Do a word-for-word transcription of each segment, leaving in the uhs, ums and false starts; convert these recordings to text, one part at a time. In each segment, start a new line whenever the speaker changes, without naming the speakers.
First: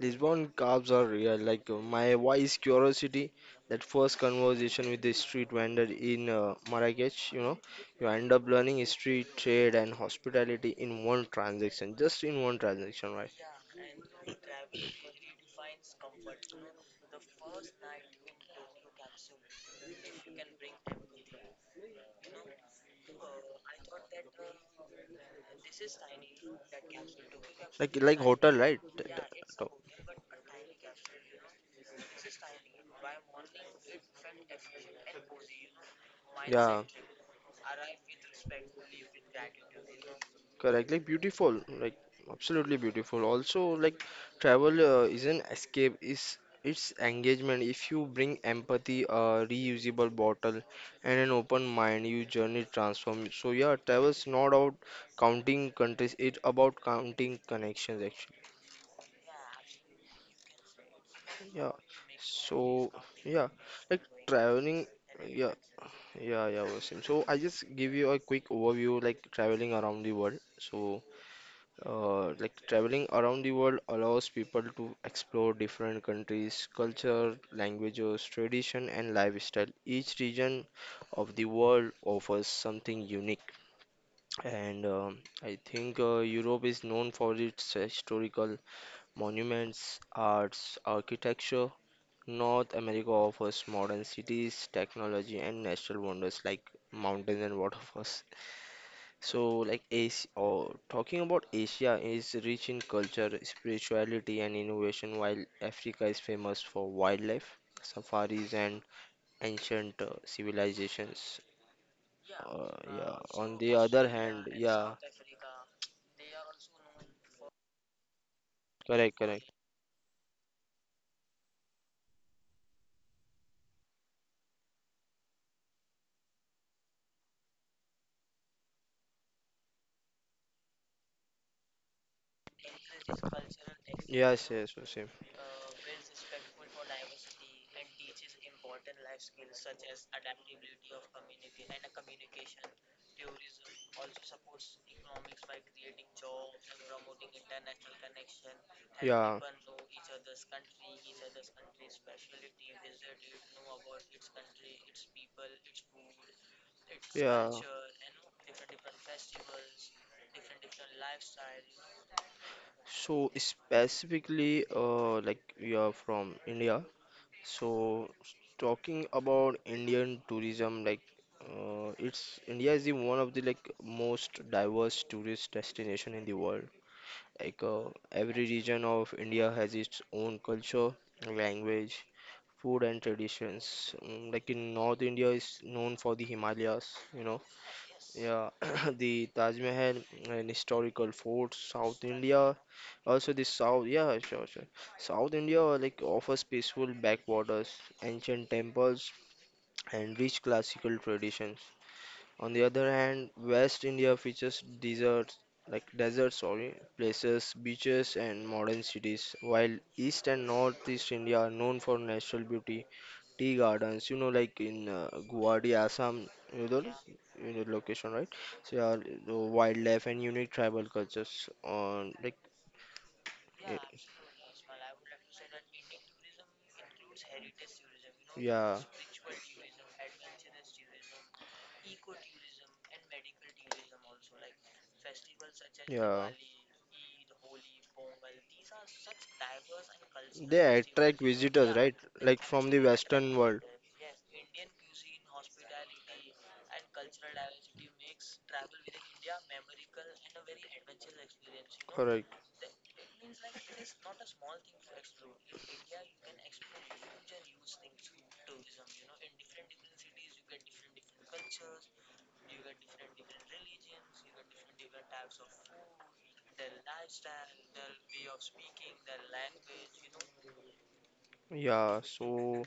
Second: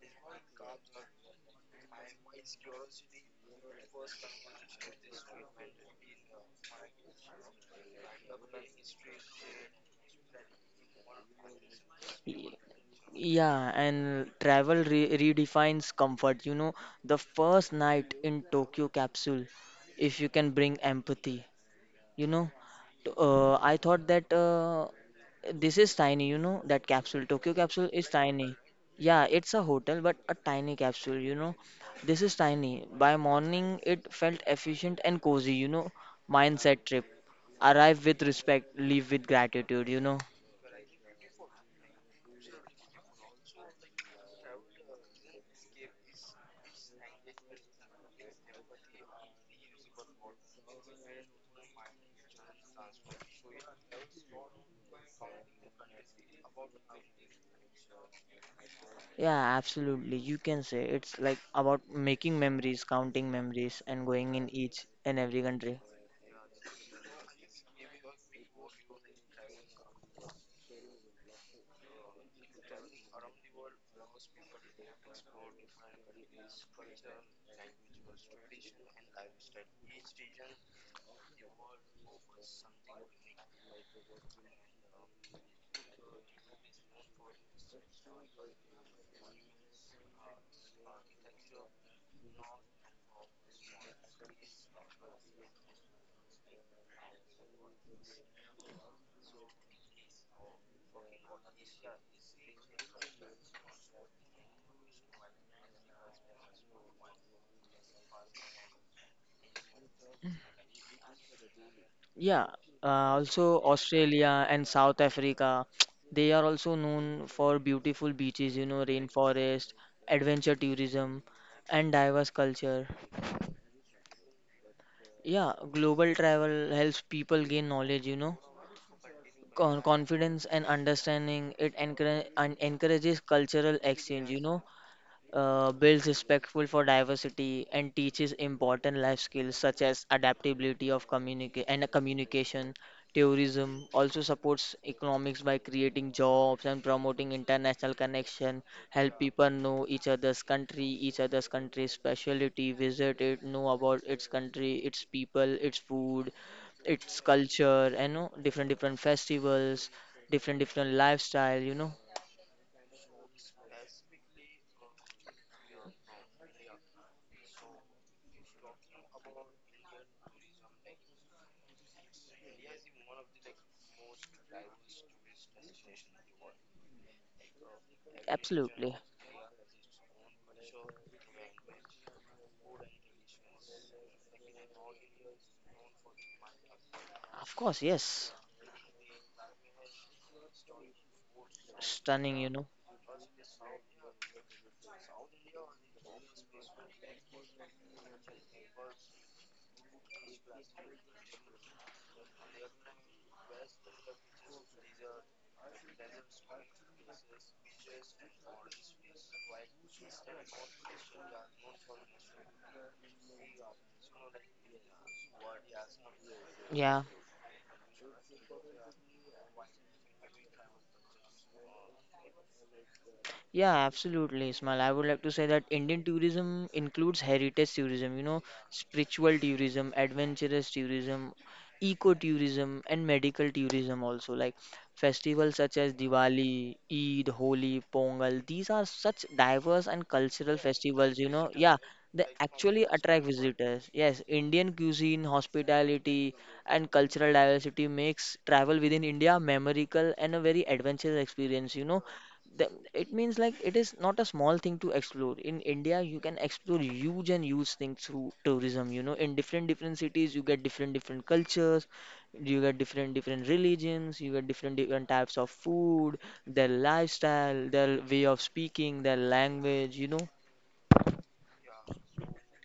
Lisbon carbs are real. Like uh, my wise curiosity, that first conversation with the street vendor in uh, Marrakech, you know, you end up learning history, trade, and hospitality in one transaction. Just in one transaction, right?
Yeah, and travel re redefines comfort. You know, the first night in Tokyo capsule, if you can bring empathy, you know, t- uh, I thought that uh, this is tiny, you know, that capsule. Tokyo capsule
Like
is
like hotel,
tiny.
right?
Yeah, it's a hotel, but a tiny capsule, you know. This is tiny. By morning, it felt efficient and cozy, you know.
Yeah.
Mindset trip. Arrive with respect, leave with gratitude, you know.
Correct, like beautiful, like absolutely beautiful. Also, like travel uh, is an escape, is it's engagement. If you bring empathy, a reusable bottle, and an open mind, you journey transform. So yeah, travel's not about counting countries; it's about counting connections actually.
Yeah, absolutely. You can say it's like
Yeah.
about making memories,
So
counting
yeah,
memories,
like
and going in
traveling.
each and every
Yeah,
country.
yeah, yeah, Wasim. So I just give you a quick overview, like traveling around the world. So. Uh, like traveling around the world allows people to explore different countries, culture, languages, tradition, and lifestyle. Each region of the world offers something unique, and um I think uh, Europe is known for its historical monuments, arts, architecture. North America offers modern cities, technology, and natural wonders like mountains and waterfalls. So, like, Asia, oh, talking about Asia is rich in culture, spirituality, and innovation, while Africa is famous for wildlife, safaris, and ancient uh, civilizations.
Yeah,
Uh, yeah.
uh,
On
also
the other hand,
Australia and
yeah,
South Africa, they are also known for beautiful beaches, you know,
correct, correct.
rainforest, adventure tourism, and diverse culture. Yeah, global travel helps people gain knowledge, you know, con confidence and understanding. It encourage and encourages cultural exchange, you
Yes,
know,
yes, yes, same.
uh, builds respectful for diversity and teaches important life skills such as adaptability of communica- and communication. Tourism also supports economics by creating jobs and promoting international connection, help
Yeah,
people know each other's country each other's country's specialty, visit it, know about its country, its people, its food, its
yeah.
culture, and you know, different different festivals, different different lifestyle, you know.
So specifically, uh, like we are from India. So talking about Indian tourism, like uh, it's India is the one of the like most diverse tourist destination in the world. Like uh, every region
Absolutely.
of India has its own culture, language, food and traditions. Mm, like in North India is known for the Himalayas, you know,
Of course, yes.
yeah, the Taj Mahal uh, and historical forts. South India,
Stunning, you know.
also the south, yeah, sure, sure. South India like offers peaceful backwaters, ancient temples, and rich classical traditions. On the other hand, West India features deserts, like deserts, sorry, places, beaches, and modern cities, while East and Northeast India are known for natural beauty, tea gardens, you know, like in uh, Guwahati, Assam, you know,
Yeah.
you know location, right? So yeah, the wildlife and unique tribal cultures on like
Yeah,
eh,
absolutely, Ismail. I would like to say that Indian tourism includes heritage tourism, you know,
yeah,
spiritual tourism, adventurous tourism, eco-tourism, and medical tourism also. Like festivals such as
yeah.
Diwali, Eid, Holi, Pongal, these are such diverse and cultural
They attract
festivals, you know.
visitors,
Yeah,
right?
they
Like from the
actually attract
Western world.
visitors. Yes, Indian cuisine, hospitality, and cultural diversity makes travel within India memorable and a very adventurous experience. You know
Correct.
the, it means like it is not a small thing to explore in India. You can explore huge and huge things through tourism, you know. In different different cities you get different different cultures, you get different different religions, you get different different types of food, their lifestyle, their way of speaking, their language, you know.
Yeah. So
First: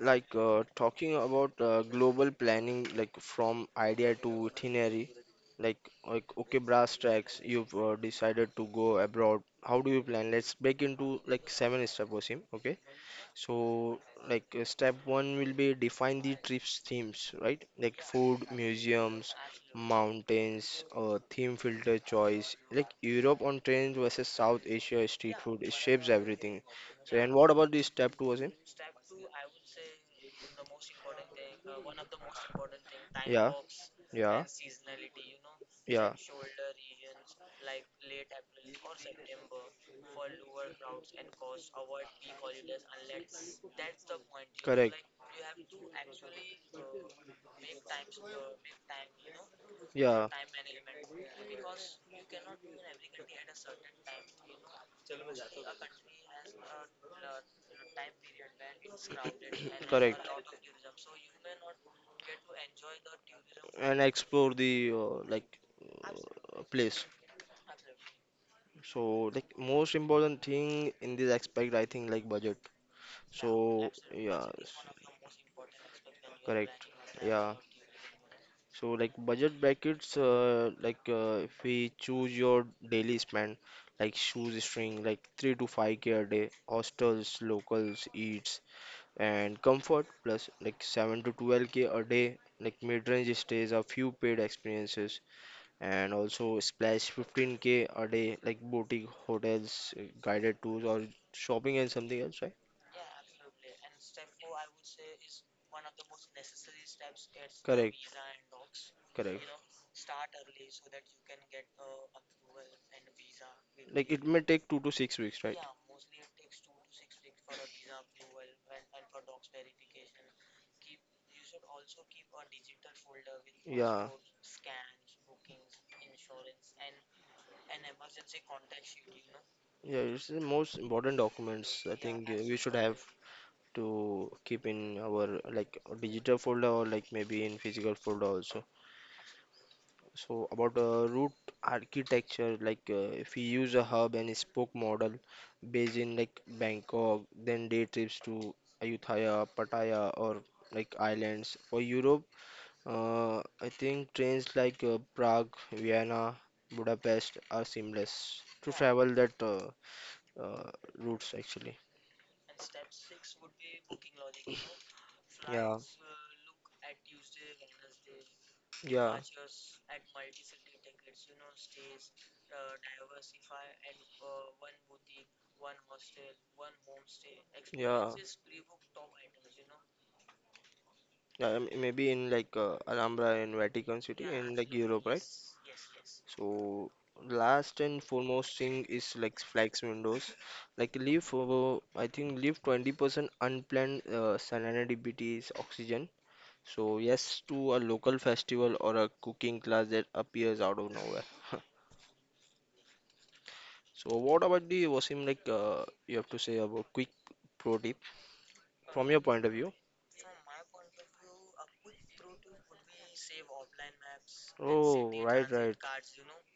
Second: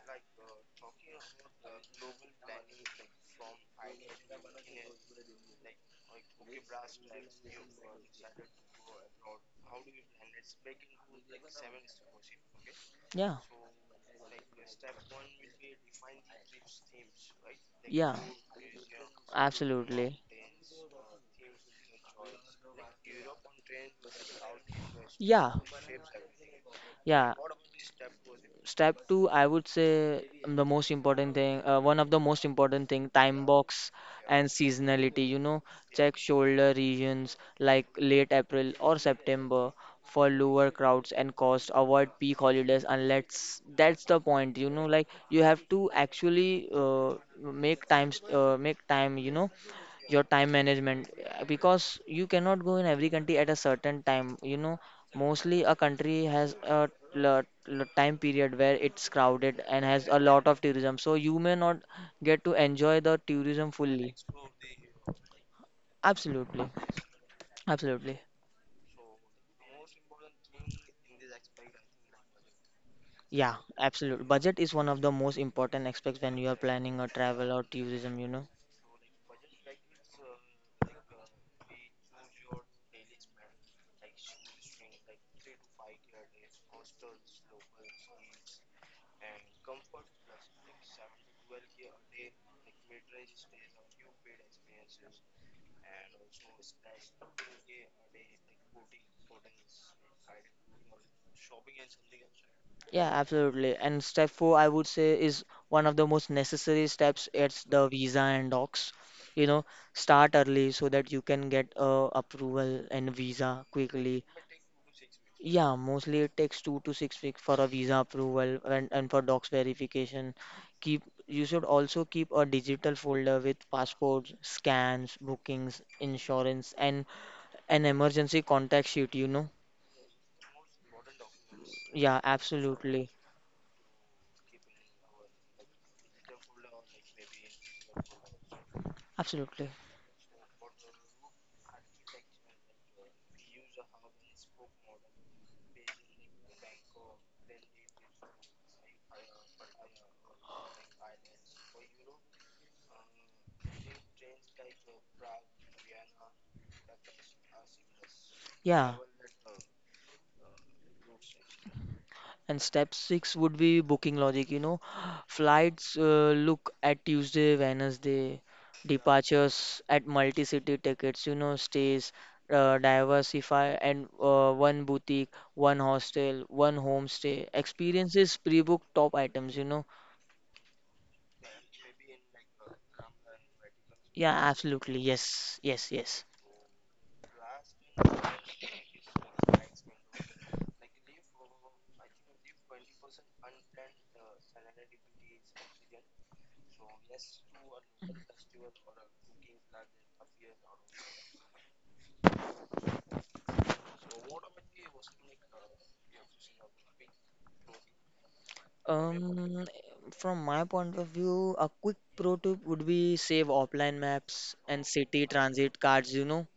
like uh, talking about uh, global planning, like from idea to itinerary, like like okay, brass tracks, you've uh, decided to go abroad, how do you plan? Let's break into like seven step, Wasim, okay?
Yeah.
So like uh, step one will be define the trips themes, right? Like
Yeah,
food, museums,
absolutely.
mountains, uh, theme filter choice, like Europe on trains versus South Asia street
Yeah.
food, it shapes everything. So
Yeah.
and what about the step two, Wasim?
Step two, I would say um, the most important thing, uh, one of the most important thing, time
yeah,
box
yeah,
and seasonality. You know,
yeah,
check shoulder regions like late April or September for lower crowds and cost. Avoid peak holidays unless that's the point. You know,
correct.
like you have to actually uh, make times uh, make time. You know, your
Yeah,
time management, uh, because you cannot go in every country at a certain time, you know. Mostly a country has a l- l- time period where it's crowded and has a
correct.
lot of tourism, so you may not get to enjoy the tourism
And
fully.
explore the uh, like uh,
Absolutely.
place.
Absolutely.
So like most important thing in this aspect, I think like budget.
Yeah,
So
absolutely.
yeah,
Budget is one of the most important aspects when you are
correct.
planning a travel
Yeah,
or tourism, you know.
so like budget brackets, uh, like uh, if we choose your daily spend, like shoes string, like three to five k a day, hostels, locals, eats, and comfort plus like seven to twelve k a day, like mid-range stays, a few paid experiences, and also splash fifteen k a day, like boutique hotels, uh, guided tours, or shopping and something else, right?
Yeah, absolutely. And step four, I would say, is one of the most necessary steps. It's the
Correct,
visa and docs. You
correct.
know, start early so that you can get uh, approval and visa
Like it
quickly.
may take two to six weeks, right?
Yeah, mostly it takes two to six weeks for a visa approval and, and for docs verification. Keep you should also keep a digital folder with
Yeah,
passports, scans, bookings, insurance, and an emergency contact sheet, you know?
yeah, it's the most important documents I
Yeah,
think uh, we should have
absolutely.
absolutely. To keep in our like digital folder or like maybe in physical folder also.
Absolutely.
So about uh, root architecture, like uh, if we use a hub and spoke model based in like Bangkok, then day trips to Ayutthaya, Pattaya, or like islands. For Europe, Uh, I think trains like uh, Prague, Vienna, Budapest are seamless to
Yeah.
travel that uh, uh, routes actually.
And step six would be booking logic, you know.
Yeah,
Flights, uh, look at Tuesday, Wednesday
yeah,
departures at multi-city tickets, you know. Stays, uh, diversify, and uh, one boutique, one hostel, one homestay.
yeah,
Experiences, pre-book top items, you know.
yeah. m- Maybe in like uh, Alhambra in Vatican City
Yeah,
in like
absolutely.
Europe, right?
Yes, yes, yes.
So last and foremost thing is like flex windows. Like leave over, I think leave twenty percent unplanned uh, salinity oxygen. So yes, to a local festival or a cooking class that appears out of nowhere. So what about the Wasim? Like uh, you have to say about quick pro tip from your point of
Um,
view.
from my point of view, a quick pro tip would be save offline maps and
Oh,
city
right, right.
transit cards, you know.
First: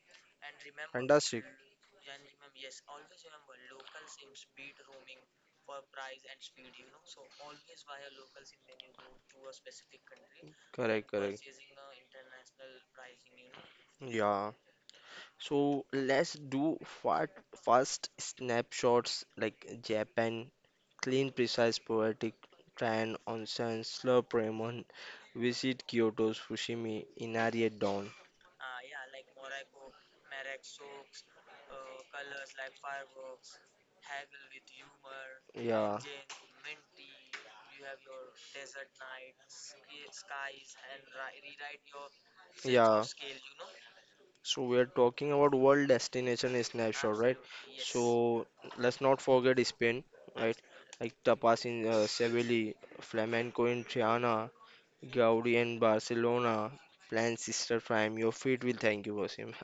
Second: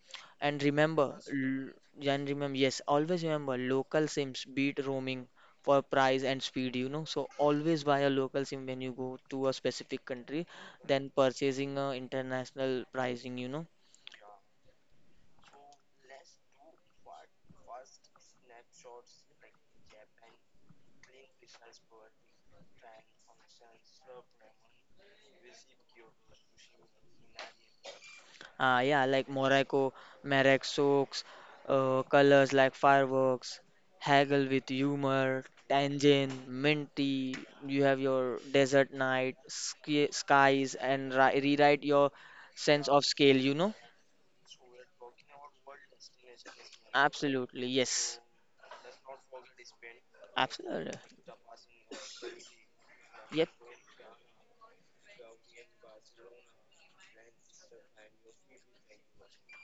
And remember,
Fantastic.
l- and remember, yes, always remember local SIMs beat roaming for price and speed, you know. So always buy a local SIM when you go to a specific country than
Correct, correct.
purchasing a international pricing, you know.
Yeah. So let's do fa- fast snapshots like Japan, clean, precise, poetic, tran, onsen, slurp ramen, visit Kyoto, Fushimi, Inari at dawn.
Uh, yeah, like Morocco, Marek Soaks, uh, colors like fireworks, haggle with humor,
Yeah,
tangent, minty. You have your desert night, sky, skies, and ri rewrite your sense
yeah.
of scale, you know?
So we are talking about world destination snapshot, right?
Absolutely, yes.
So let's not forget Spain, right?
Absolutely.
Like tapas in uh, Seville,
Yep.
flamenco in Triana, Gaudi and Barcelona, plan sister prime. Your feet will thank you, Wasim.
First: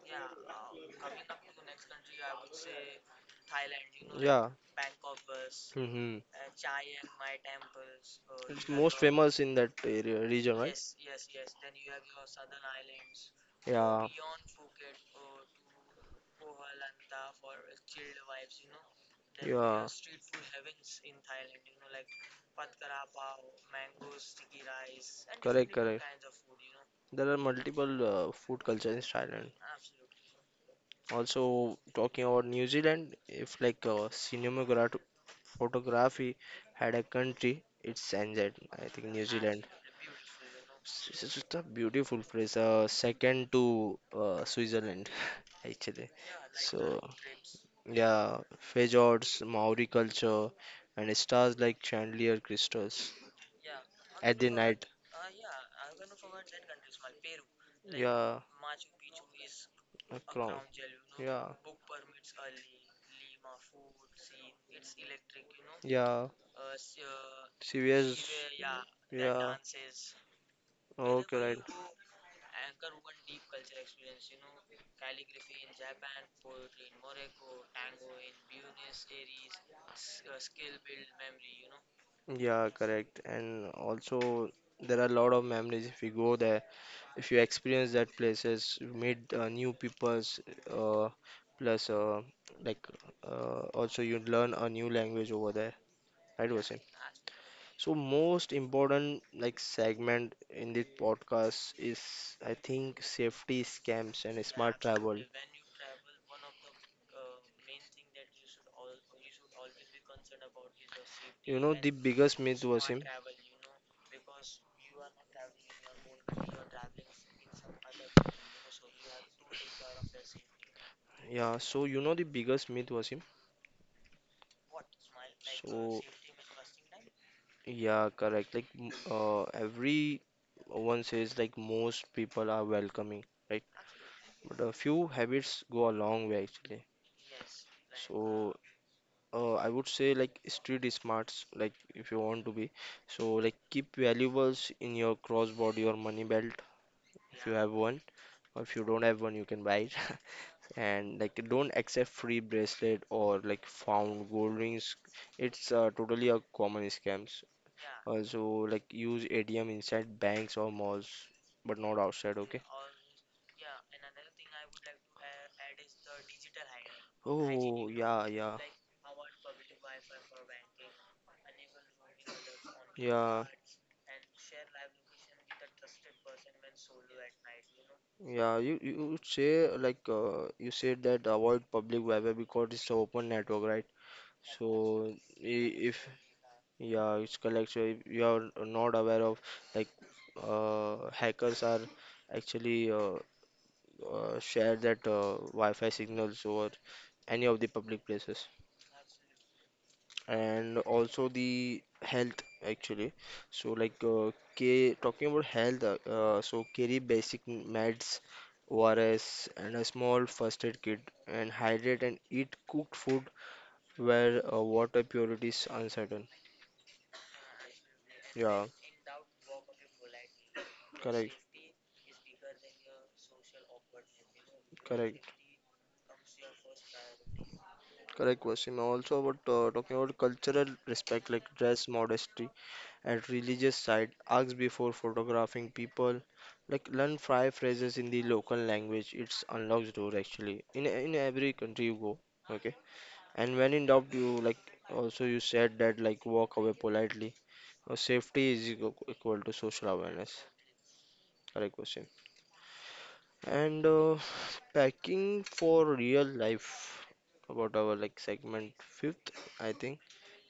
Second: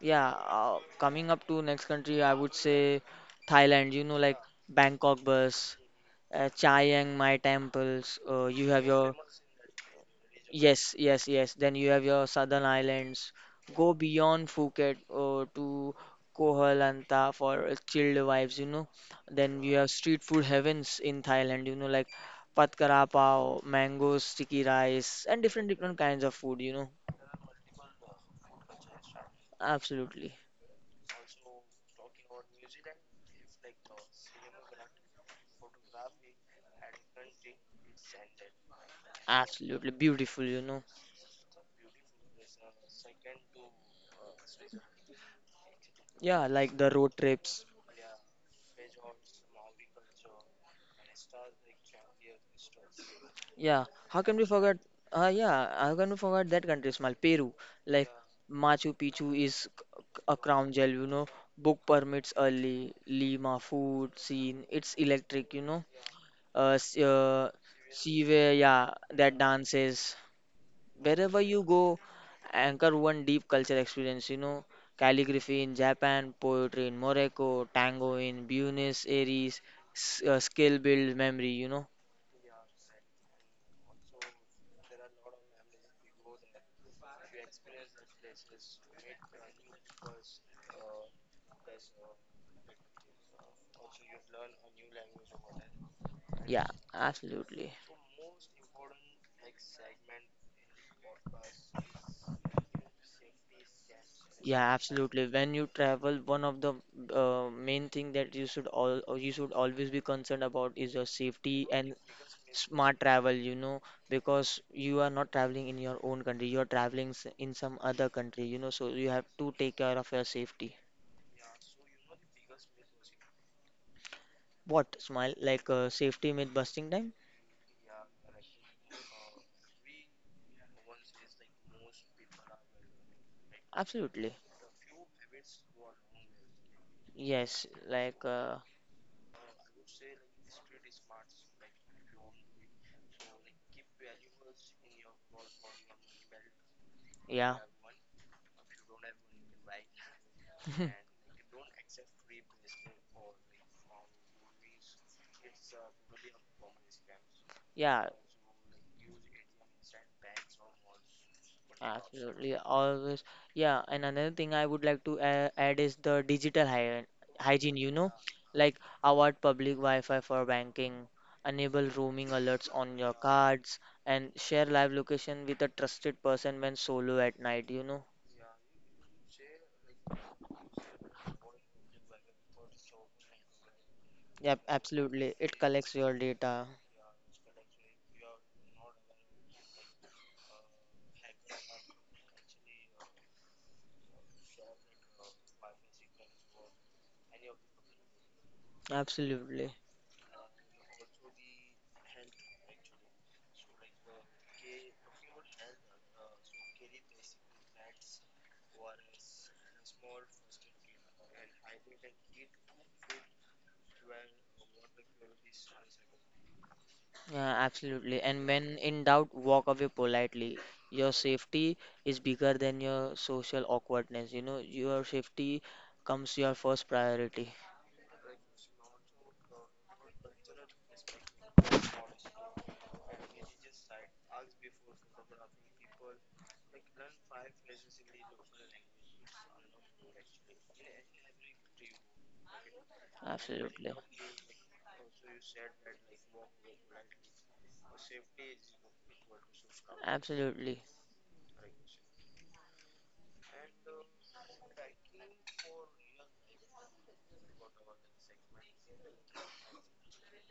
Yeah. Uh, coming up to next country, I would say Thailand, you know, like
Yeah.
Bangkok bus,
Hmm.
uh, Chiang Mai temples, uh,
It's
you have
most
your.
famous in that area region, right?
Yes, yes, yes. Then you have your southern islands. Go
Yeah.
beyond Phuket uh, to Koh Lanta for uh, chilled vibes, you know. Then you
Yeah.
have street food heavens in Thailand, you know, like Pat Kra Pao, mango sticky rice, and different
Correct,
different
correct.
kinds of food, you know.
There are multiple uh, food culture in Thailand.
Absolutely,
Also, talking about New Zealand, if like uh, cinematography, photography had a country, it's N Z, I think New Zealand.
absolutely beautiful, you know.
S- It's just a beautiful place, uh, second to uh, Switzerland, actually.
Yeah, like the
So,
road trips.
yeah, fjords, Maori culture, and stars like chandelier crystals
Yeah, how can
at
we
the
forget?
night.
Uh, yeah, how can we forget that country, Smile? Peru. Like
Yeah,
Machu Picchu is c-
a
c- a
crown.
crown gel, you know.
Yeah,
Book permits early. Lima food scene. It's electric, you know.
yeah,
Uh, s- uh,
serious.
Sive, yeah, that
Yeah,
dances.
okay,
Wherever
right.
you go, anchor one deep culture experience, you know. Calligraphy in Japan, poetry in Morocco, tango in Buenos Aires, s- uh, skill build memory, you know.
Yeah, correct. And also, there are a lot of memories if you go there, if you experience that places, you meet uh, new peoples, uh, plus uh, like uh, also you learn a new language over there. Right,
Yeah,
Wasim?
absolutely.
So most important like segment in this podcast is I think safety scams and
Yeah,
smart travel.
absolutely. When you travel, one of the uh, main thing that you should all or you should always be concerned about is your
You
safety
know the
and
biggest myth, Wasim?
smart travel, you know, because you are not traveling in your own country, you are traveling s- in some other country, you know, so you have to take care of your safety.
Yeah. So you know the biggest myth, Wasim?
What, smile? Like uh,
So.
safety myth busting time?
Yeah, correct. Like, m- uh, every uh, one says like most people are welcoming, right?
Absolutely.
But a few habits go a long way actually.
Yes, like
So,
uh,
uh, I would say like street smarts, like if you want to be. So, like keep valuables in your crossbody or money belt if you
yeah.
have one, or if you don't have one, you can buy it. And like don't accept free bracelet or like found gold rings. It's uh, totally a common scam.
Yeah,
Also, like use A T M inside banks or malls, but not outside,
absolutely,
okay?
always. Yeah, and another thing I would like to a- add is the digital hy
Oh,
hygiene, you know,
yeah, yeah,
like avoid public Wi-Fi for banking, enable roaming alerts on your
yeah.
cards, and share live location with a trusted person when solo at night, you know.
Yeah, you, you would say like uh, you said that avoid public Wi-Fi because it's a open network, right?
Yep,
So
absolutely. It
I-
collects
if
your data.
yeah, it's correct. So if you are not aware of like uh, hackers are actually uh, uh, share that uh, Wi-Fi signals over any of the public places.
Absolutely.
And also the health actually. So like uh, K talking about health uh, uh, so carry basic meds, O R S, and a small first aid kit, and hydrate and eat cooked food where uh, water purity is uncertain.
Yeah, absolutely. And
Yeah,
when in doubt, walk away politely. Your
correct,
safety is bigger than your social awkwardness. You know, your
correct,
safety comes your first priority.
correct question. Also about uh, talking about cultural respect, like dress modesty at religious site. Ask before photographing people. Like learn five phrases in the local language. It's unlocks door actually. In in every country you go. Okay. And when in
Absolutely.
doubt, you like also you said that like walk away politely. Uh, safety is equal equal to social awareness.
Absolutely.
Correct question. And uh, packing for real life about our like segment fifth, I think.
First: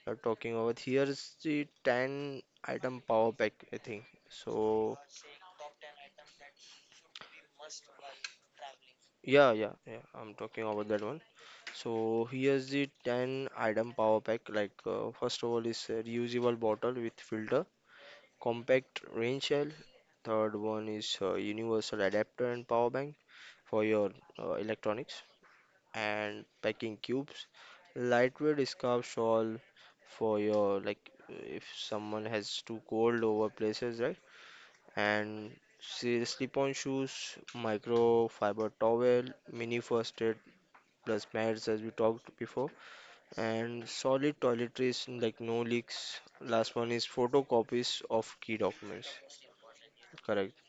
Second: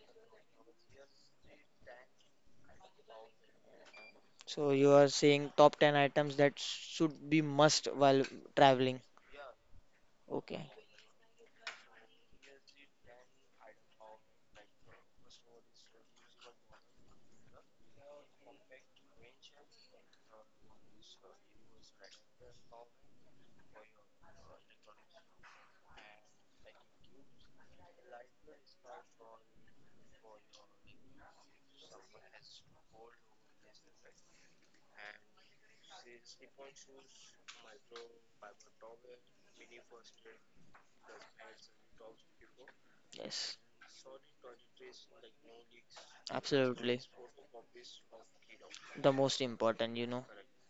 Are talking about. Here is the ten item power pack, I think.
So you
So,
are saying top ten items that should be must while traveling.
yeah, yeah, yeah, I'm talking
Okay.
about that one. So, here's the ten item power pack. Like, uh, first of all, is a reusable bottle with filter, compact rain shell. Third one is uh, universal adapter and power bank for your uh, electronics. And packing cubes. Lightweight scarf shawl for your like if someone has too cold over places, right? And see slip-on shoes, microfiber towel, mini first aid plus mats as we talked before,
Yes.
and solid toiletries like no leaks. Last one
Absolutely.
is photocopies of key documents,
The most important, you know.
correct?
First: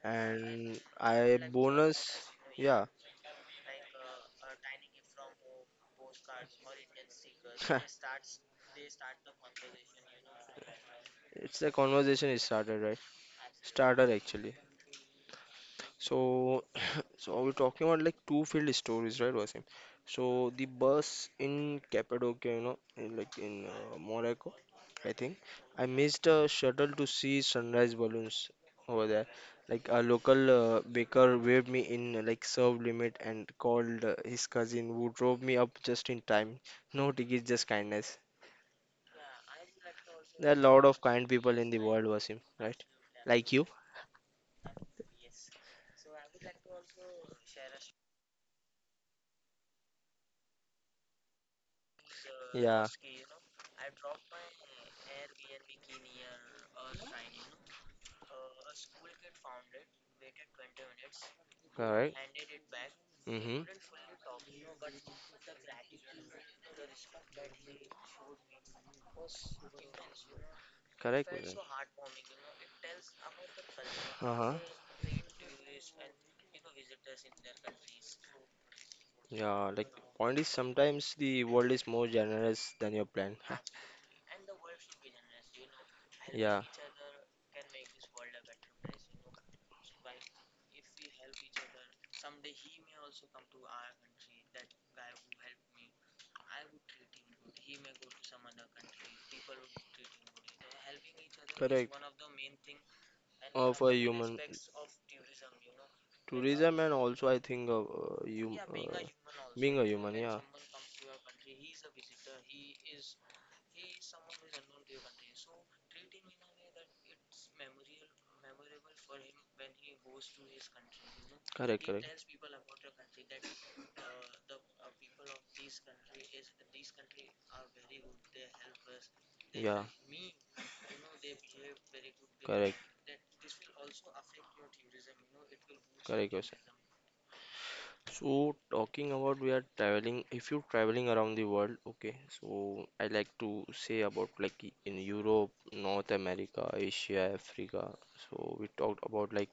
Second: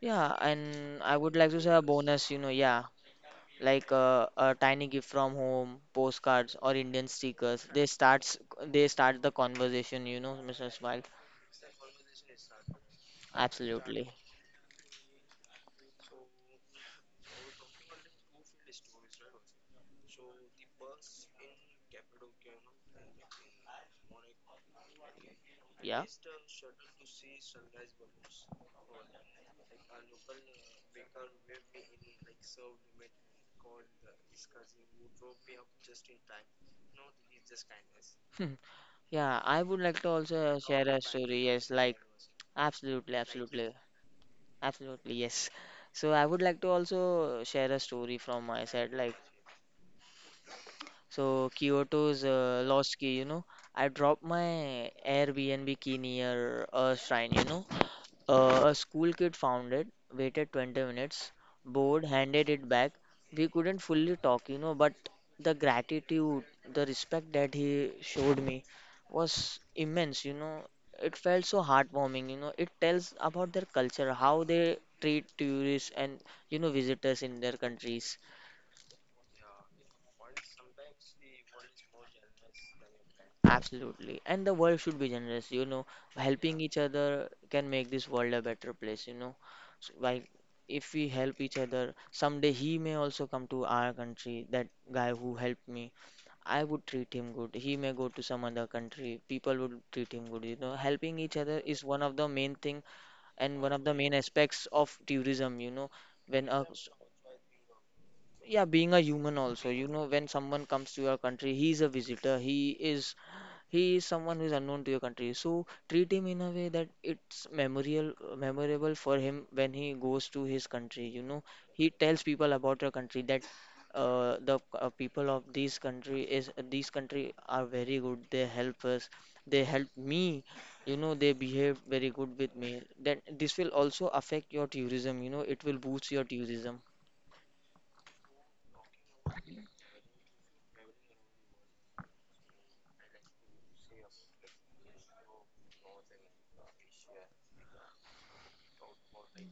Yeah,
And
and I would
I
like to say a
bonus,
bonus, you know, yeah,
yeah.
like uh, a tiny gift from home, postcards or Indian stickers. They starts they start the conversation, you know, mister Smile.
It's a conversation is started, right? Starter
Absolutely.
actually. So so we're talking about like two field stories, right, Wasim? So the bus in Cappadocia, you know, in like in uh, Morocco, I think I
Yeah.
missed a shuttle to see sunrise balloons over there. Like a local uh, baker waved me in uh, like serve limit and called uh, his cousin who drove me up just in time. No tickets, just kindness.
Hmm. Yeah, I would like to
There are
also
a lot
share
of
a
kind
story.
people in
Yes,
the
like
world, Wasim, right?
absolutely,
Like you.
absolutely, absolutely. Yes. So I would like to also share a story from my side. Like, so Kyoto's uh,
Yeah,
lost key. You know, I dropped my Airbnb key near a shrine. You know, Uh, a school kid found it, waited twenty minutes, bored,
correct.
handed it back. We
Mm-hmm.
couldn't fully talk, you know, but the gratitude, the respect that he showed me was immense, you know. It
Correct.
felt
Correct.
so heartwarming, you know. It tells about their culture, how
Uh-huh.
they treat tourists and, you know, visitors in their countries.
Yeah, like point is sometimes the world is more generous than your plan.
Absolutely. And the world should be generous, you know.
Yeah,
Helping each other can make this world a better place, you know. So, like, if we help each other, someday he may also come to our country. That guy who helped me, I would treat him good. He may go to some other country. People would treat him good, you know. Helping each other is
correct.
one of the main thing and one
Of
of
a
the main
human
aspects of tourism, you know. When a
tourism and also I think of uh, you
Yeah,
uh,
being a human also,
being a
you know,
human.
when
Yeah,
someone comes to your country, he is a visitor, he is he is someone who is unknown to your country. So treat him in a way that it's memorial, memorable for him when he goes to his country. You know,
correct.
he tells
Correct.
people about your country that uh, the uh, people of this country is these country are very good. They help us. They
Yeah.
help me. You know, they behave very good with
Correct.
me. Then this will also affect your tourism. You know, it will boost your
Correct, Yosef.
tourism.
So talking about we are traveling, if you're traveling around the world, okay, so I like to say about like i- in Europe, North America, Asia, Africa. So we talked about like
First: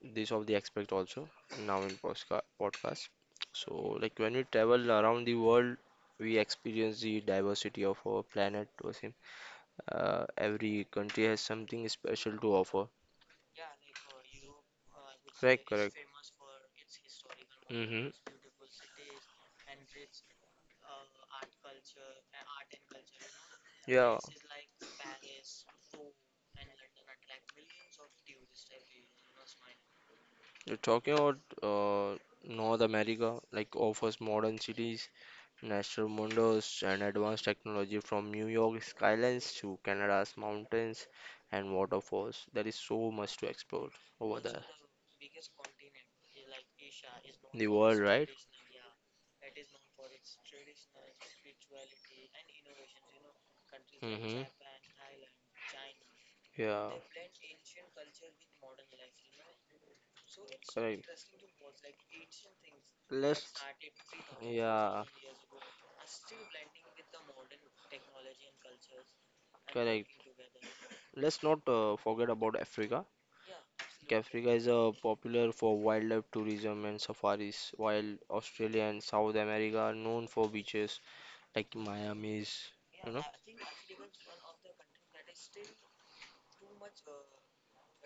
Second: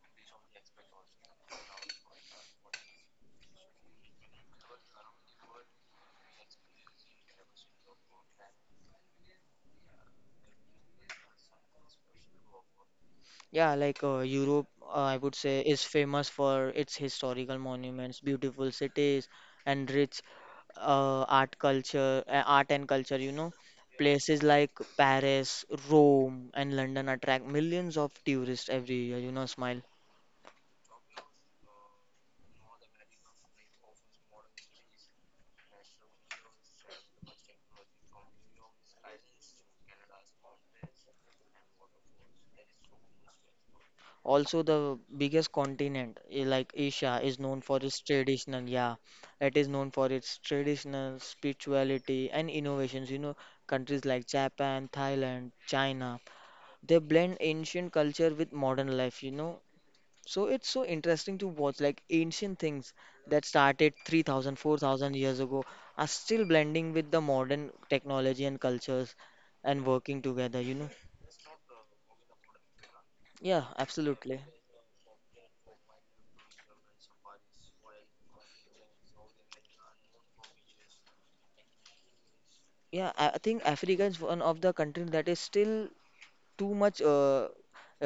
this of the aspect also now in posca- podcast. So like when we travel around the world, we experience the diversity of our planet, Wasim. Uh, every country has something special to offer.
Yeah, like uh, Europe, uh, I would say,
Correct.
is famous for its historical
Mm-hmm.
monuments, beautiful cities, and rich uh, art culture, uh, art and culture, you know. Places like Paris, Rome, and London attract millions of tourists every year, you know, smile.
You're talking about uh, North America, like offers modern cities, natural wonders, and advanced technology from New York skylines to Canada's mountains and waterfalls. There is so much to explore over
Also,
there.
the biggest continent, eh, like Asia, is known
The
for
world,
its
right?
traditional, yeah, it is known for its traditional spirituality and innovations, you know, countries like
Mm-hmm.
Japan, Thailand, China
Yeah,
they blend ancient culture with modern life, you know. So it's so
correct.
interesting to watch like ancient things that
let's
started three thousand, four
yeah
thousand years ago are still blending with the modern technology and cultures and
correct,
working together, you know.
let's not uh, forget about Africa.
Yeah, absolutely.
Africa is uh, popular for wildlife tourism and safaris while Australia and South America are known for beaches like Miami's, you
Yeah,
know.
I I think Africa is one of the countries that is still too much, uh,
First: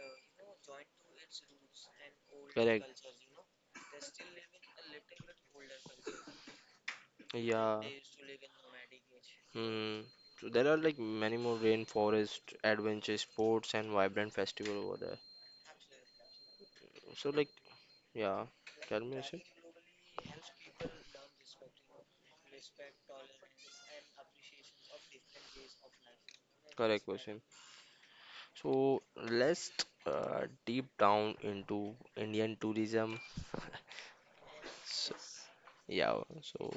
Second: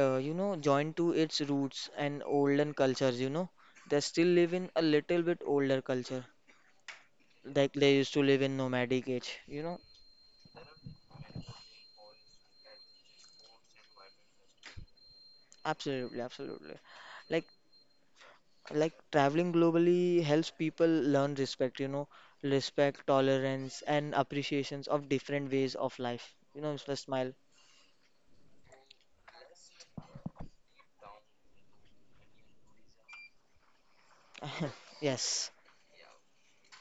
uh, you know, joined to its roots and olden
Correct.
cultures, you know. They still live in a little bit older culture, like
Yeah.
they used to live in nomadic age, you know.
Hmm. So there are like many more rainforest adventure sports and vibrant festival over there.
Absolutely, absolutely.
So
Like
like yeah,
like
tell me, Ashif.
traveling globally helps people learn respect, you know, respect, tolerance, and appreciations of different ways of life. You know, Mister
Correct
Smile.
question. So let's uh, deep down into Indian tourism. So,
Yes.
yeah, so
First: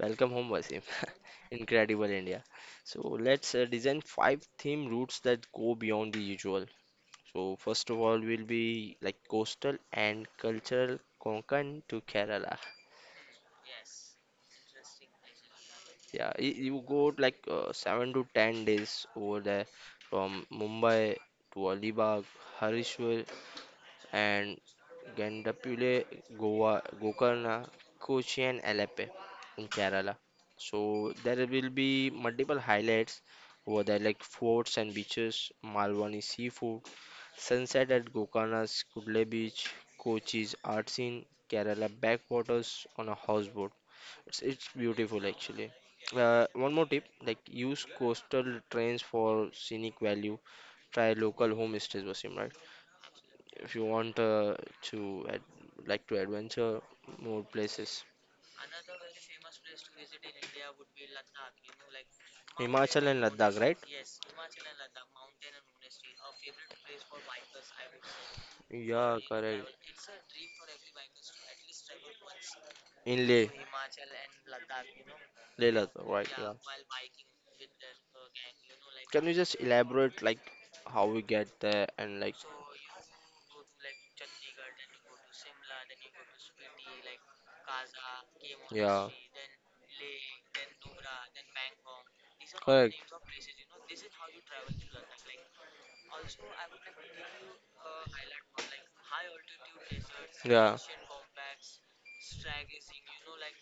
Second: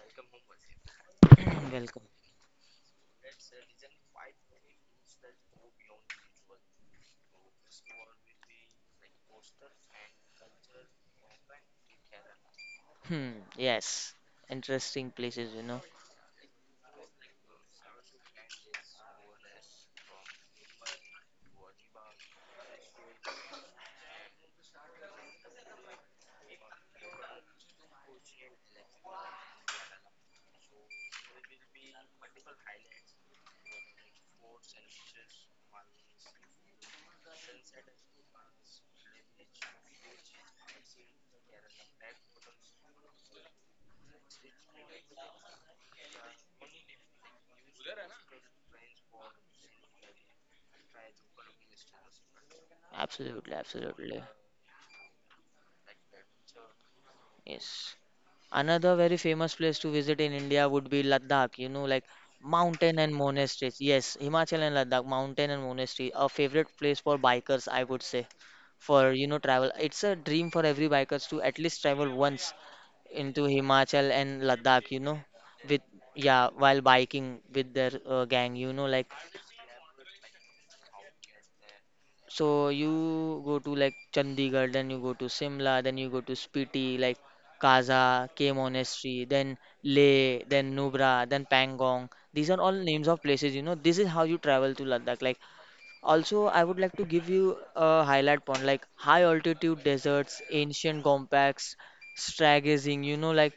welcome home, Wasim.
Welcome.
Incredible India. So let's uh, design five theme routes that go beyond the usual. So first of all will be like coastal and cultural Konkan to Kerala.
Hmm, yes. Interesting places, you know.
Yeah, y- you go like uh, seven to ten days over there, from Mumbai to Alibag, Harishwar, and Gandapule, Goa, Gokarna, Kochi, and Alappe in Kerala. So there will be multiple highlights over there, like forts and beaches, Malwani seafood, sunset at Gokarna's Kudle Beach, Kochi's art scene, Kerala backwaters on a houseboat. It's, it's beautiful actually. Uh, one more tip, like use coastal trains for scenic value. Try local homestays, Wasim, right?
Absolutely,
If you want
absolutely.
uh, to ad like to adventure more
Yes.
places.
Another very famous place to visit in India would be Ladakh, you know, like mountain
Himachal
and
and Ladakh, right?
monasteries. Yes, Himachal and Ladakh, mountain and monastery, a favorite place for bikers, I would say, for,
Yeah,
you know,
correct.
travel. It's a dream for every bikers to at least travel once
In
into
Leh,
Himachal and Ladakh, you know,
Leh
with,
Ladakh, right?
yeah,
Yeah.
while biking with their uh, gang, you know, like
Can you just elaborate like how we get there and like?
so you go to like Chandigarh, then you go to Simla, then you go to Spiti, like Kaza, K
Yeah.
Monastery, then Leh, then Nubra, then Pangong. These are all
Correct.
names of places, you know. This is how you travel to Ladakh. Like also, I would like to give you a highlight point like high altitude deserts,
Yeah.
ancient compacts, stargazing. You know, like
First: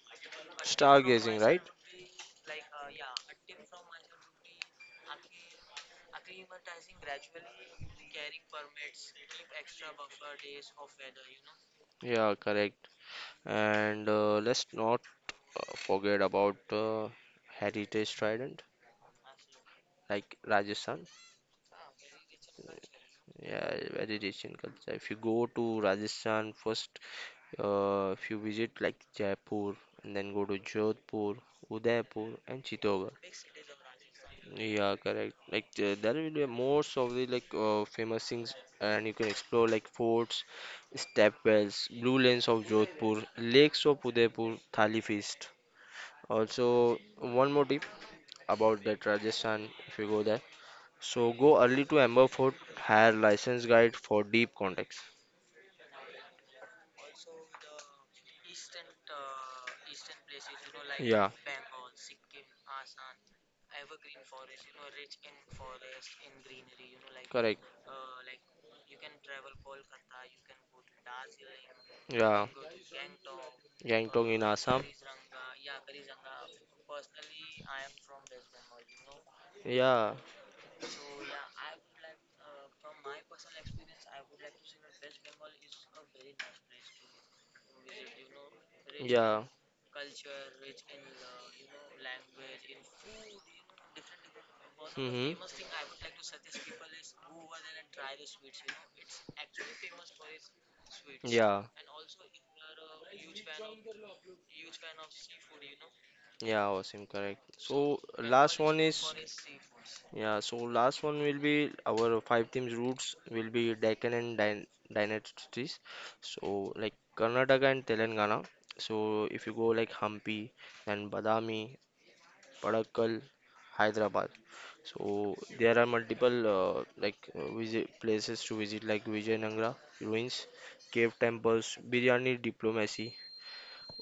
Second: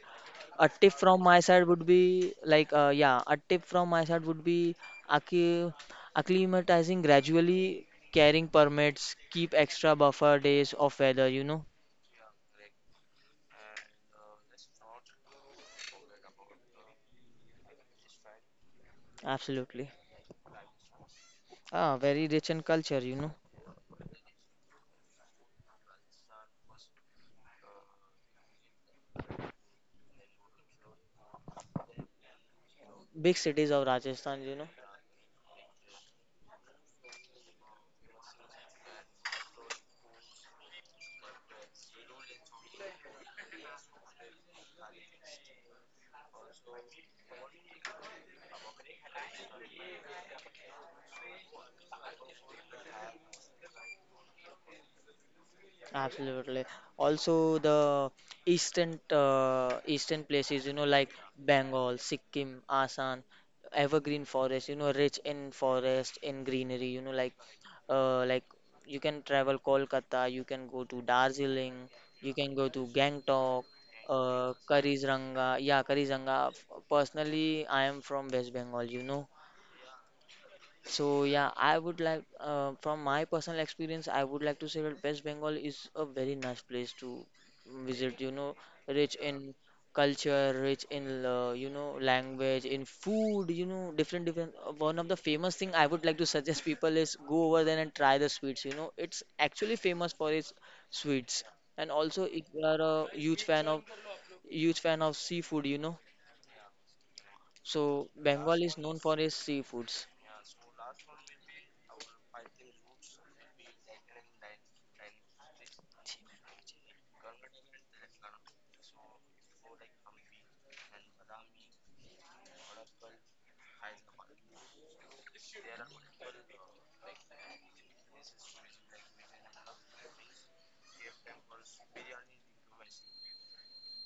a tip from my
Stargazing, right?
side would be like, uh, yeah, a tip from my side would be accu- acclimatizing gradually, carrying permits, keep extra buffer days of weather, you know.
Yeah, correct. And uh, let's not uh, forget about uh, Heritage Trident,
Absolutely.
like Rajasthan.
Ah, very rich in culture, you know.
Yeah, very rich in culture. If you go to Rajasthan first, uh, if you visit like Jaipur and then go to Jodhpur, Udaipur and Chittorgarh.
Big cities of Rajasthan, you know.
Yeah, correct. Like uh, there will be most of the like uh, famous things, and you can explore like forts, stepwells, blue lanes of Jodhpur, lakes of Udaipur, Thali feast. Also, one more tip about that Rajasthan if you go there. So go early to Amber Fort, hire licensed guide for deep context.
Absolutely. Also, the eastern uh, eastern places, you know, like Bengal, Sikkim, Assam, evergreen forest, you know, rich in forest, in greenery, you know, like
Correct.
uh, like you can travel Kolkata, you can go to Darjeeling,
You.
you
Yeah.
can go to Gangtok,
Gangtok in
uh,
uh,
Karizranga. Yeah, Karizranga. Personally, I am from West Bengal, you know.
know, yeah.
So yeah, I would like, uh, from my personal experience, I would like to say that West Bengal is a very nice place to visit. You know, rich
Yeah.
in culture, rich in uh, you know language, in food. You know, different different. uh, One of the famous thing I would like to suggest people is go over there and try the sweets. You know, it's
It's
actually famous for its sweets.
yeah.
And also, if you are a huge fan of huge fan of seafood, you know,
Yeah, Wasim, correct. So
so
last
Bengal is
one
known
is
for its seafoods.
yeah. So last one will be our five teams roots will be Deccan and Dyn dynasties. So like Karnataka and Telangana. So if you go like Hampi and Badami, Padakkal, Hyderabad. So there are multiple uh, like uh, visit places to visit like Vijayanagara ruins, cave temples, biryani diplomacy.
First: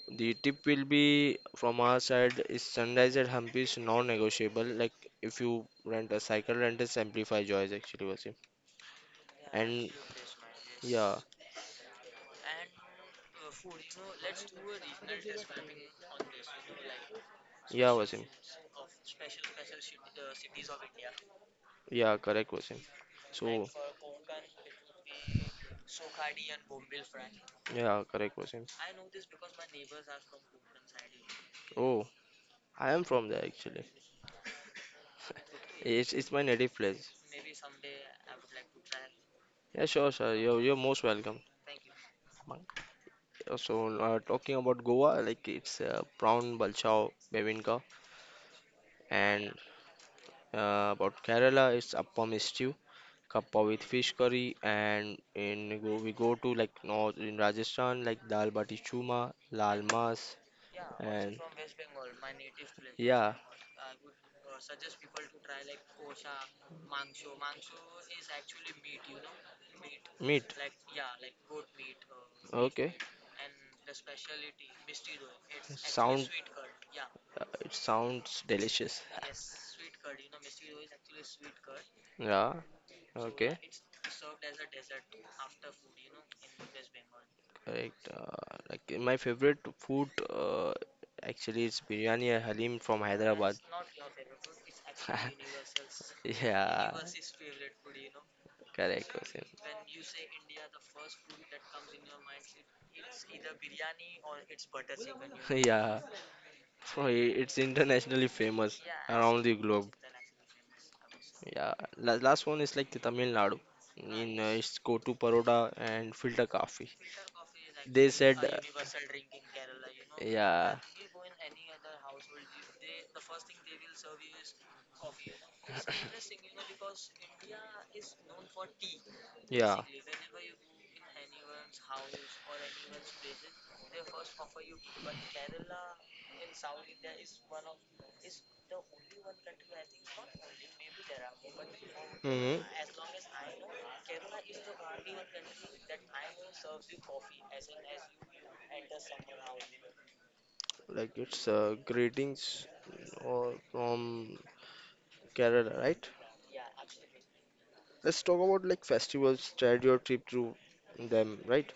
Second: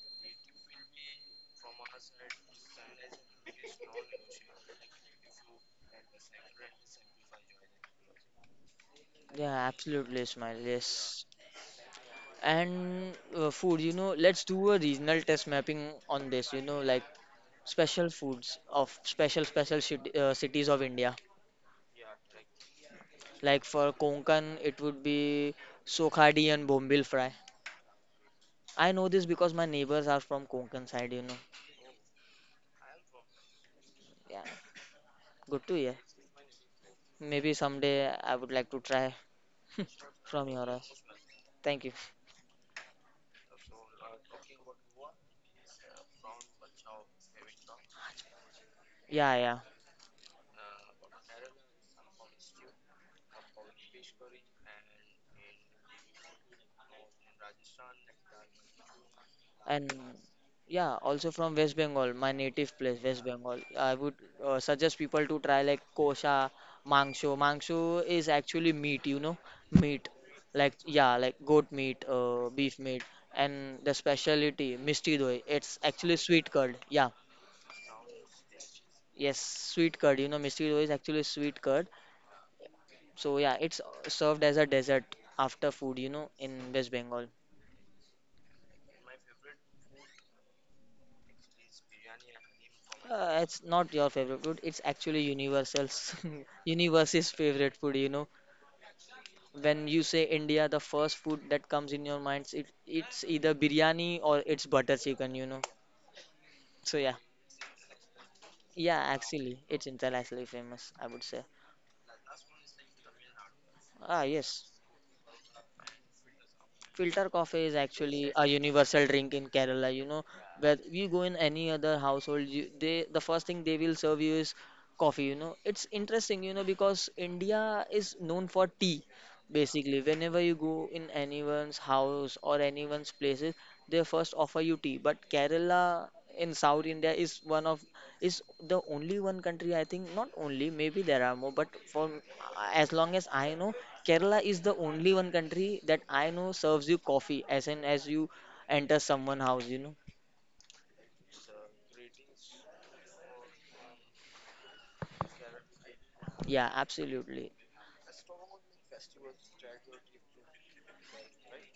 The tip will be from our side is sunrise at Hampi is non-negotiable. Like if you rent a cycle, rentals amplify joys actually, Wasim.
Yeah,
And
absolutely, Ismail.
yeah,
Yes. And uh, food, you know, let's do a regional test mapping on this, you know, like
yeah,
special
Wasim.
foods of special, special shit, uh, cities of India.
Yeah, correct, Wasim. So
Like for Konkan, it would be Sokhadi and Bombil fry.
yeah, correct, Wasim.
I know this because my neighbors are from Konkan side, you know.
Oh, I am from there actually.
Yeah, good to hear.
It's it's my native place.
Maybe someday I would like to try
Yeah, sure, sure.
from
You're
your
you're
house.
most welcome.
Thank you.
Uh, So uh, talking about Goa, like it's uh, prawn balchao bebinka
Yeah,
and
yeah.
uh, about Kerala, it's appam stew, kappa with fish curry, and in go, we go to like north in Rajasthan, like dal bati churma, lal
And
mas,
yeah, also
and
from West Bengal, my native place West
yeah,
Bengal, I would uh, suggest people to try like kosha mangsho mangsho is actually meat, you know, meat,
meat.
like, yeah, like goat meat, uh, beef
Okay,
meat, and the specialty misti doi, it's actually
sound.
sweet curd. Yeah.
Uh, it sounds delicious.
Yes, sweet curd, you know, misti doi is actually sweet curd.
Yeah.
So yeah,
Okay.
it's served as a dessert after food, you know, in West Bengal.
Correct. Uh, like uh, my favorite food uh, actually is biryani and halim from
Uh,
Hyderabad.
it's not your favorite food. It's actually Universal's,
Yeah.
universe's favorite food. You know,
Correct, Hussein.
when you say India, the first food that comes in your minds, it it's either biryani or it's butter chicken. You know,
Yeah.
so
So
yeah,
i- it's internationally famous
yeah,
around the
actually, it's
globe.
internationally famous. I would say.
Yeah. La- last one is like the Tamil Nadu.
Ah,
In uh,
yes.
it's Kotu Paroda and filter coffee.
Filter coffee is
They
actually
said,
a
uh,
universal drink in Kerala, you know.
yeah.
Where you go in any other household, you, they the first thing they will serve you is coffee, you know. It's interesting, you know, because India is known for tea.
Yeah.
Basically, whenever you go in anyone's house or anyone's places, they first offer you tea. But Kerala in South India is one of is the only one country, I think, not only, maybe there are more, but for
Hmm.
as long as I know Kerala is the only one country that I know serves you coffee as in as you enter someone house, you know.
Like it's uh, greetings or from Kerala, right?
Yeah, absolutely.
Let's talk about like festivals, trade your trip through them, right?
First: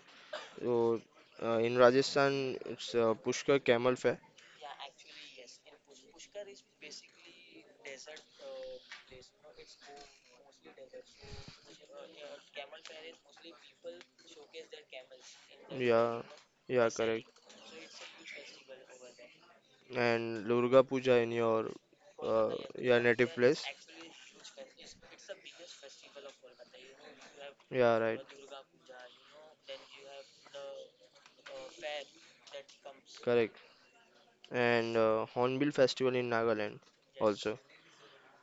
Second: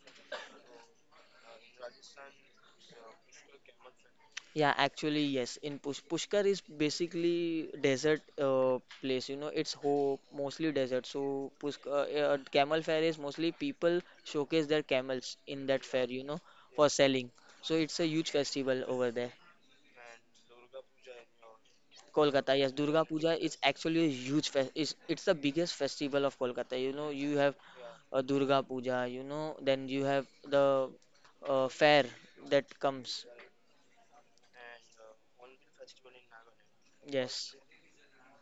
So uh, in Rajasthan, it's uh, Pushkar Camel Fair.
Yeah, actually, yes. In Push Pushkar is basically desert uh, place, you know. It's ho mostly desert. So Pushk uh, uh, camel fair is mostly people showcase their camels in that fair,
Yeah,
you know,
yeah,
for
correct.
selling. So it's a huge festival over there.
And Durga Puja in your uh,
Kolkata, yes,
your
Durga
native
Puja is
place?
actually a huge fest. It's, it's the biggest festival of Kolkata. You know, you have
Yeah, right.
uh, Durga Puja, you know, then you have the uh, fair that comes.
Correct. And uh, Hornbill Festival in Nagaland also.
Yes,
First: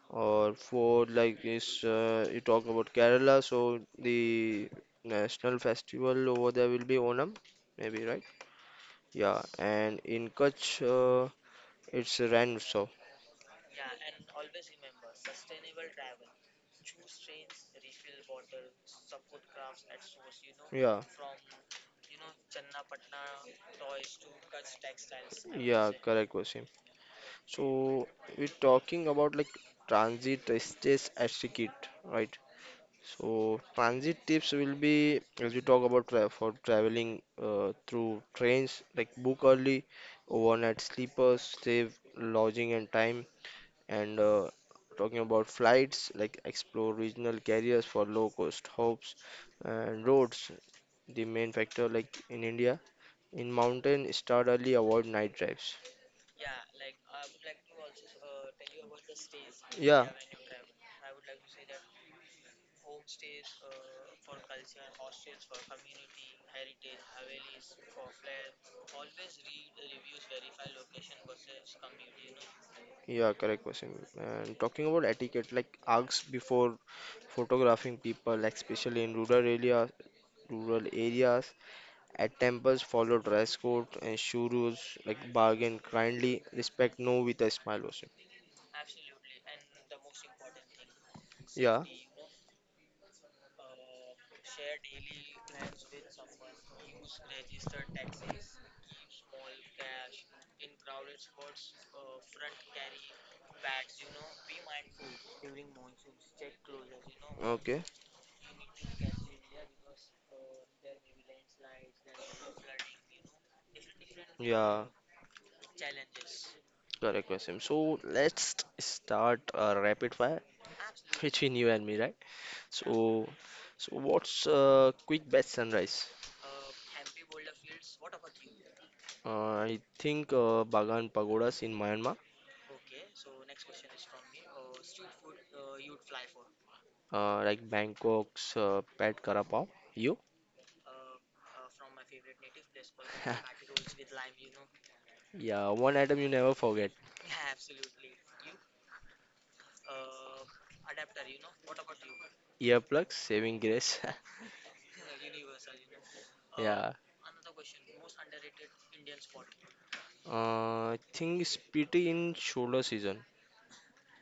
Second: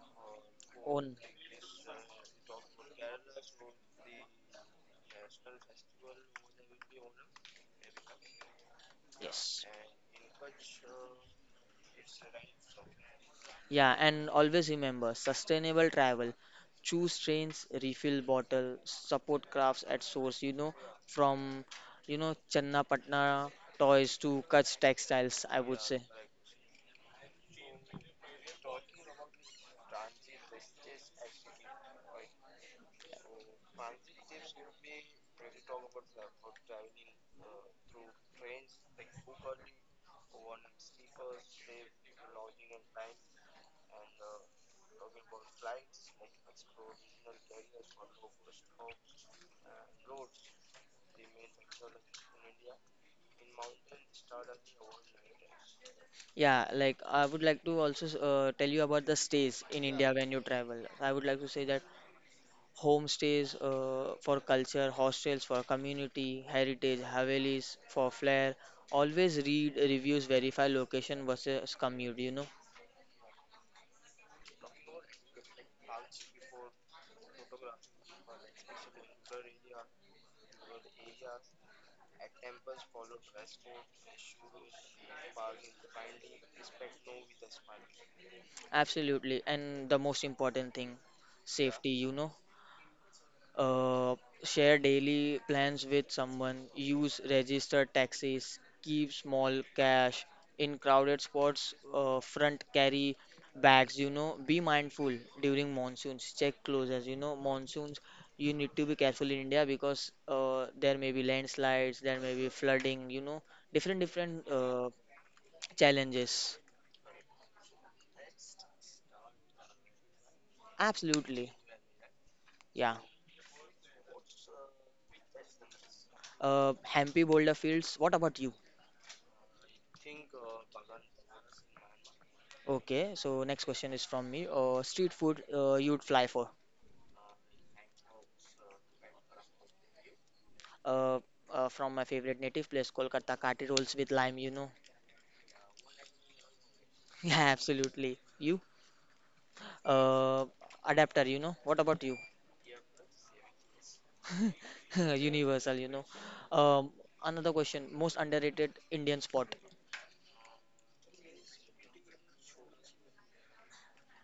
Or for
own.
like this, uh, you talk about Kerala, so the national festival over there will be Onam, maybe, right? Yeah,
Yes.
and in Kutch, uh, it's Ran Utsav.
Yeah, and always remember sustainable travel. Choose trains, refill bottle, support crafts at source, you know,
Yeah,
from, you know, Channapatna toys to Kutch textiles, I would
yeah,
say.
correct, Wasim. So we're talking about like transit stays etiquette, right? So transit tips will be as we talk about tra for traveling uh, through trains, like book early, overnight sleepers, save lodging and time, and uh, talking about flights, like explore regional carriers for low cost hubs and roads. The main factor, like in India, in mountain, start early, avoid night drives.
Yeah, like I would like to also uh, tell you about the stays in
Yeah,
India when you travel. I would like to say that homestays uh, for culture, hostels for community, heritage, havelis for flair. Always read reviews, verify location versus commute, you know.
yeah, correct question. And talking about etiquette, like ask before photographing people, like especially in rural area, rural areas. At temples, follow dress code and shoe rules, like bargain kindly, respect no with a smile also.
Absolutely. And the most important thing,
Yeah,
safety, you know. uh, Share daily plans with someone, use registered taxis, keep small cash in crowded spots, uh, front carry bags, you know, be mindful during monsoons, check closures, you know,
okay,
monsoons. You need to be careful in India because uh, there may be landslides, there may be flooding, you know, different different
yeah,
uh, challenges.
correct question. So let's start uh, rapid fire
Absolutely,
between you and me, right?
yeah.
So, so what's uh, quick best sunrise?
Uh, Hampi Boulder Fields. What about you?
Uh, I think uh, Bagan Pagodas in Myanmar,
Okay, so next question is from me. Uh, street food uh, you'd fly for?
uh, like Bangkok's uh, Pat Kara Pav. You?
Uh, uh, from my favorite native place, Kolkata, Kati rolls with lime, you know.
Yeah, one item you never forget.
Yeah, absolutely. You? Uh, adapter, you know. What about you?
Earplugs, saving grace.
Universal, you know. Um,
Yeah.
another question. Most underrated Indian spot.
Uh, I think pretty in shoulder season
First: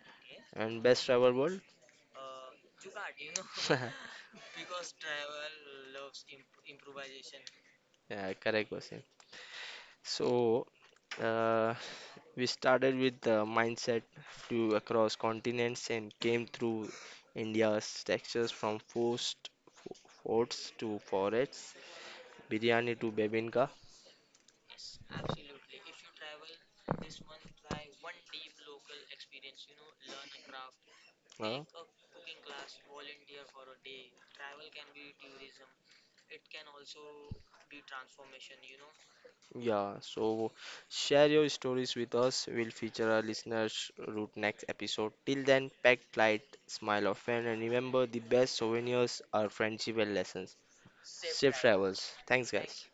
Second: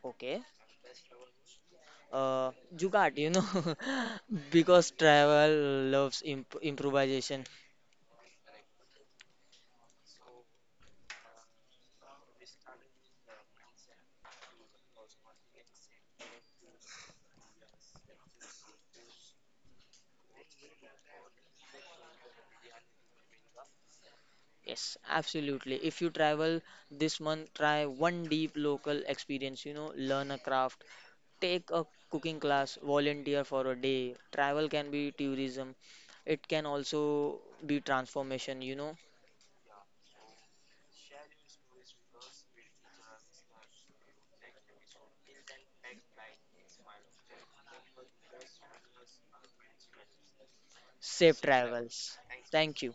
Okay.
and best travel world.
Uh, Jugaad, you know, because travel loves imp improvisation.
Yeah, correct question. So, uh, we started with the mindset, flew across continents and came through India's textures from forced forts to forests, biryani to bebinka.
Yes, absolutely. If you travel this month, try one deep local experience, you know, learn a craft,
Uh,
take a cooking class, volunteer for a day. Travel can be tourism, it can also be transformation, you know.
Yeah, so share your stories with us. We'll feature our listeners' route next episode. Till then, pack light, smile often, and remember the best souvenirs are friendship and lessons.
Safe
Safe travels.
travels.
Thanks,
Thank
guys.
you.